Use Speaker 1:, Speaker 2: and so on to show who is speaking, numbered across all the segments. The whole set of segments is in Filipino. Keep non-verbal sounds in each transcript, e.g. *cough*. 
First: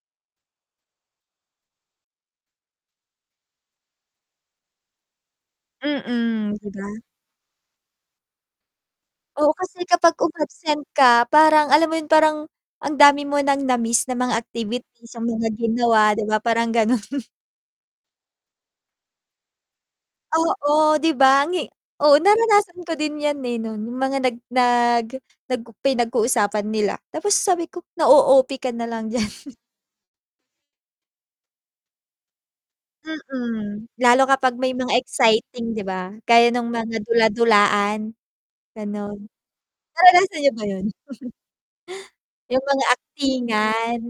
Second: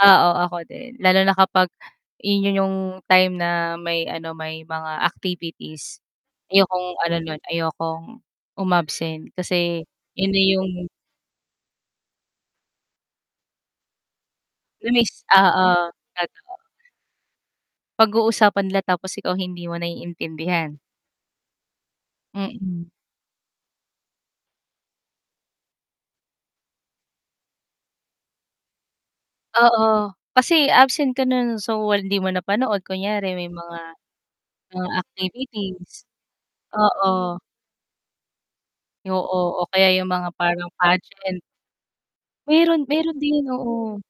Speaker 1: Oo ako din, lalo na kapag in 'yun yung time na may ano, may mga activities.
Speaker 2: Mm. 'Di
Speaker 1: Ayokong
Speaker 2: ba?
Speaker 1: ano nu'n, ayokong um-absent
Speaker 2: Oo. Kasi
Speaker 1: kasi
Speaker 2: kapag
Speaker 1: 'yun na yung
Speaker 2: um-absent ka parang alam mo 'yun? Parang, ang dami mo ng na-miss na mga activities
Speaker 1: na-miss,
Speaker 2: yung mga
Speaker 1: oo,
Speaker 2: ginawa. 'Di ba
Speaker 1: totoo.
Speaker 2: parang ganun.
Speaker 1: Pag-uusapan nila, tapos ikaw hindi mo naiintindihan.
Speaker 2: Oo 'di ba? Ang hi oo naranasan
Speaker 1: Mm.
Speaker 2: ko din 'yan eh, nu'n, yung mga nag nag nag pinag-uusapan nila. Tapos sabi ko, "Na o-OP ka na lang diyan."
Speaker 1: Oo, kasi absent ka nu'n, so hindi mo napanood kunyari may mga,
Speaker 2: Mm. Lalo kapag may
Speaker 1: ah,
Speaker 2: mga exciting 'di
Speaker 1: activities,
Speaker 2: ba? Gaya nung mga
Speaker 1: oo.
Speaker 2: dula-dulaan gano'n.
Speaker 1: Oo, o kaya yung mga
Speaker 2: Naranasan niyo ba
Speaker 1: parang
Speaker 2: 'yun?
Speaker 1: pageant.
Speaker 2: Yung
Speaker 1: Meron
Speaker 2: mga
Speaker 1: meron din,
Speaker 2: aktingan,
Speaker 1: oo.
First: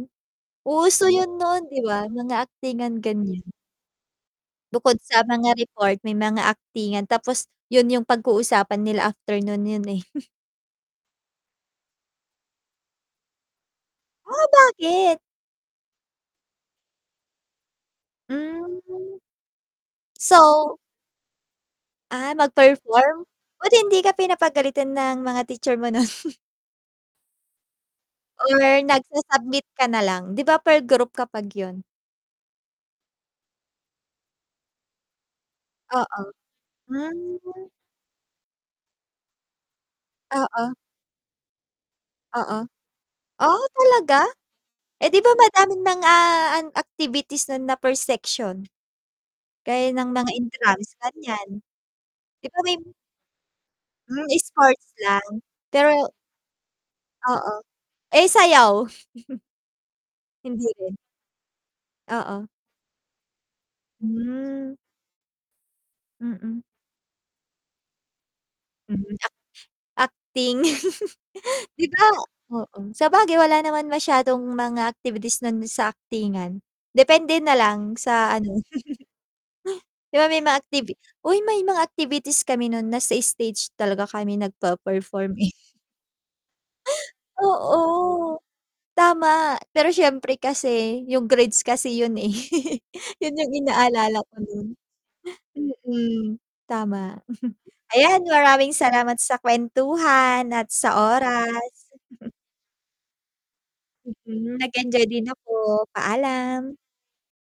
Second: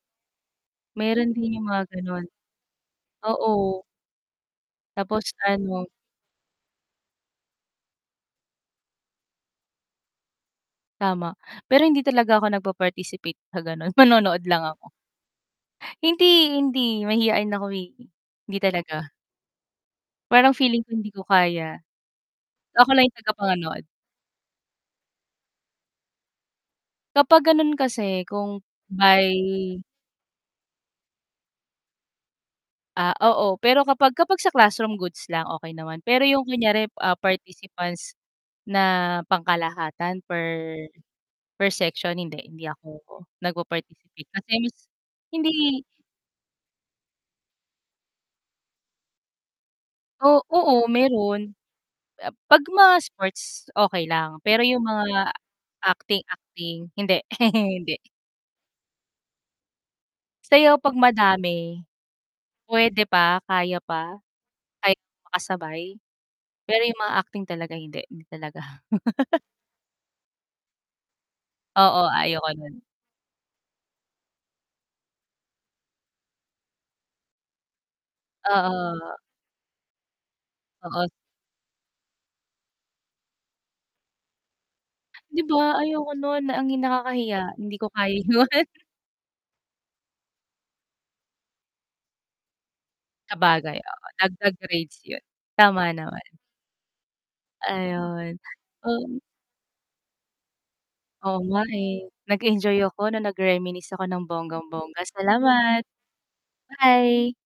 Speaker 2: uso
Speaker 1: Meron
Speaker 2: yun
Speaker 1: din yung
Speaker 2: noon 'di
Speaker 1: mga
Speaker 2: ba?
Speaker 1: gano'n.
Speaker 2: Mga aktingan ganyan.
Speaker 1: Oo.
Speaker 2: Bukod sa
Speaker 1: Tapos
Speaker 2: mga
Speaker 1: ano
Speaker 2: report, may mga aktingan. Tapos 'yun yung pag-uusapan nila after nu'n 'yun eh. *chuckles*
Speaker 1: Tama, pero hindi talaga ako nagpaparticipate sa ganu'n manonood
Speaker 2: Oh,
Speaker 1: lang ako.
Speaker 2: bakit?
Speaker 1: Hindi, hindi, mahiyain ako eh, hindi
Speaker 2: Hmm,
Speaker 1: talaga. Parang
Speaker 2: so?
Speaker 1: feeling ko hindi ko kaya.
Speaker 2: Ah,
Speaker 1: Ako lang
Speaker 2: mag-perform?
Speaker 1: yung
Speaker 2: Buti
Speaker 1: taga-panood.
Speaker 2: 'di ka pinapagalitan ng mga teacher mo nu'n? *chuckles*
Speaker 1: Kapag ganu'n kasi
Speaker 2: Or
Speaker 1: kung by
Speaker 2: nagsa-submit ka nalang? 'Di ba per group kapag 'yun?
Speaker 1: Ah, oo, pero kapag kapag sa classroom goods lang, okey naman.
Speaker 2: Oo,
Speaker 1: Pero yung kunyari, ah,
Speaker 2: hmm.
Speaker 1: participants na pangkalahatan per
Speaker 2: Oo.
Speaker 1: per section? Hindi
Speaker 2: Oo,
Speaker 1: hindi ako
Speaker 2: oh talaga?
Speaker 1: nagpa-participate. Kasi mas
Speaker 2: Eh 'di ba
Speaker 1: hindi
Speaker 2: madaming mga activities nu'n na per section? Gaya ng
Speaker 1: O
Speaker 2: mga
Speaker 1: oo
Speaker 2: intrams,
Speaker 1: meron
Speaker 2: ganiyan. 'Di ba
Speaker 1: 'pag
Speaker 2: may
Speaker 1: mga sports okey
Speaker 2: Hmm,
Speaker 1: lang, pero yung
Speaker 2: sports lang?
Speaker 1: mga
Speaker 2: Pero
Speaker 1: acting-acting? Hindi
Speaker 2: Oo.
Speaker 1: *chuckles* hindi.
Speaker 2: Eh sayaw? *chuckles* Hindi
Speaker 1: Sayaw
Speaker 2: rin?
Speaker 1: 'pag madami.
Speaker 2: Oo.
Speaker 1: Pwede pa, kaya pa
Speaker 2: Hmm.
Speaker 1: kaya pa, *unintelligible* makasabay.
Speaker 2: Mm.
Speaker 1: Pero yung mga acting talaga, hindi. Hindi talaga.
Speaker 2: Hmm, act
Speaker 1: *laughs*
Speaker 2: acting. *laughs* 'Di
Speaker 1: Oo,
Speaker 2: ba?
Speaker 1: ayoko
Speaker 2: Oo,
Speaker 1: nu'n.
Speaker 2: sabagay wala naman masyadong mga activities nun sa aktingan, depende na lang sa ano.
Speaker 1: Oo.
Speaker 2: *chuckles* 'Di ba may mga activi
Speaker 1: Oo.
Speaker 2: Uy, may mga activities kami nu'n nasa stage talaga kami nagpa-perform
Speaker 1: 'Di
Speaker 2: eh.
Speaker 1: ba? Ayoko nu'n na ang yung nakakahiya
Speaker 2: *chuckles*
Speaker 1: hindi ko kaya
Speaker 2: Oo,
Speaker 1: 'yon.
Speaker 2: tama. Pero siyempre kasi yung grades *chuckles* kasi yun, eh, yun yung
Speaker 1: Sabagay, oo,
Speaker 2: inaalala ko
Speaker 1: dagdag
Speaker 2: nu'n.
Speaker 1: grades 'yun
Speaker 2: Mm.
Speaker 1: tama naman.
Speaker 2: *chuckles* tama. Ayan
Speaker 1: Ayun,
Speaker 2: maraming salamat
Speaker 1: um.
Speaker 2: sa kwentuhan at sa
Speaker 1: Oo nga
Speaker 2: oras.
Speaker 1: eh,
Speaker 2: *chuckles*
Speaker 1: nag-enjoy ako nung nag reminisce ako ng
Speaker 2: Mm,
Speaker 1: bonggang-bongga.
Speaker 2: nag-enjoy din
Speaker 1: Salamat.
Speaker 2: ako. Paalam.
Speaker 1: Bye!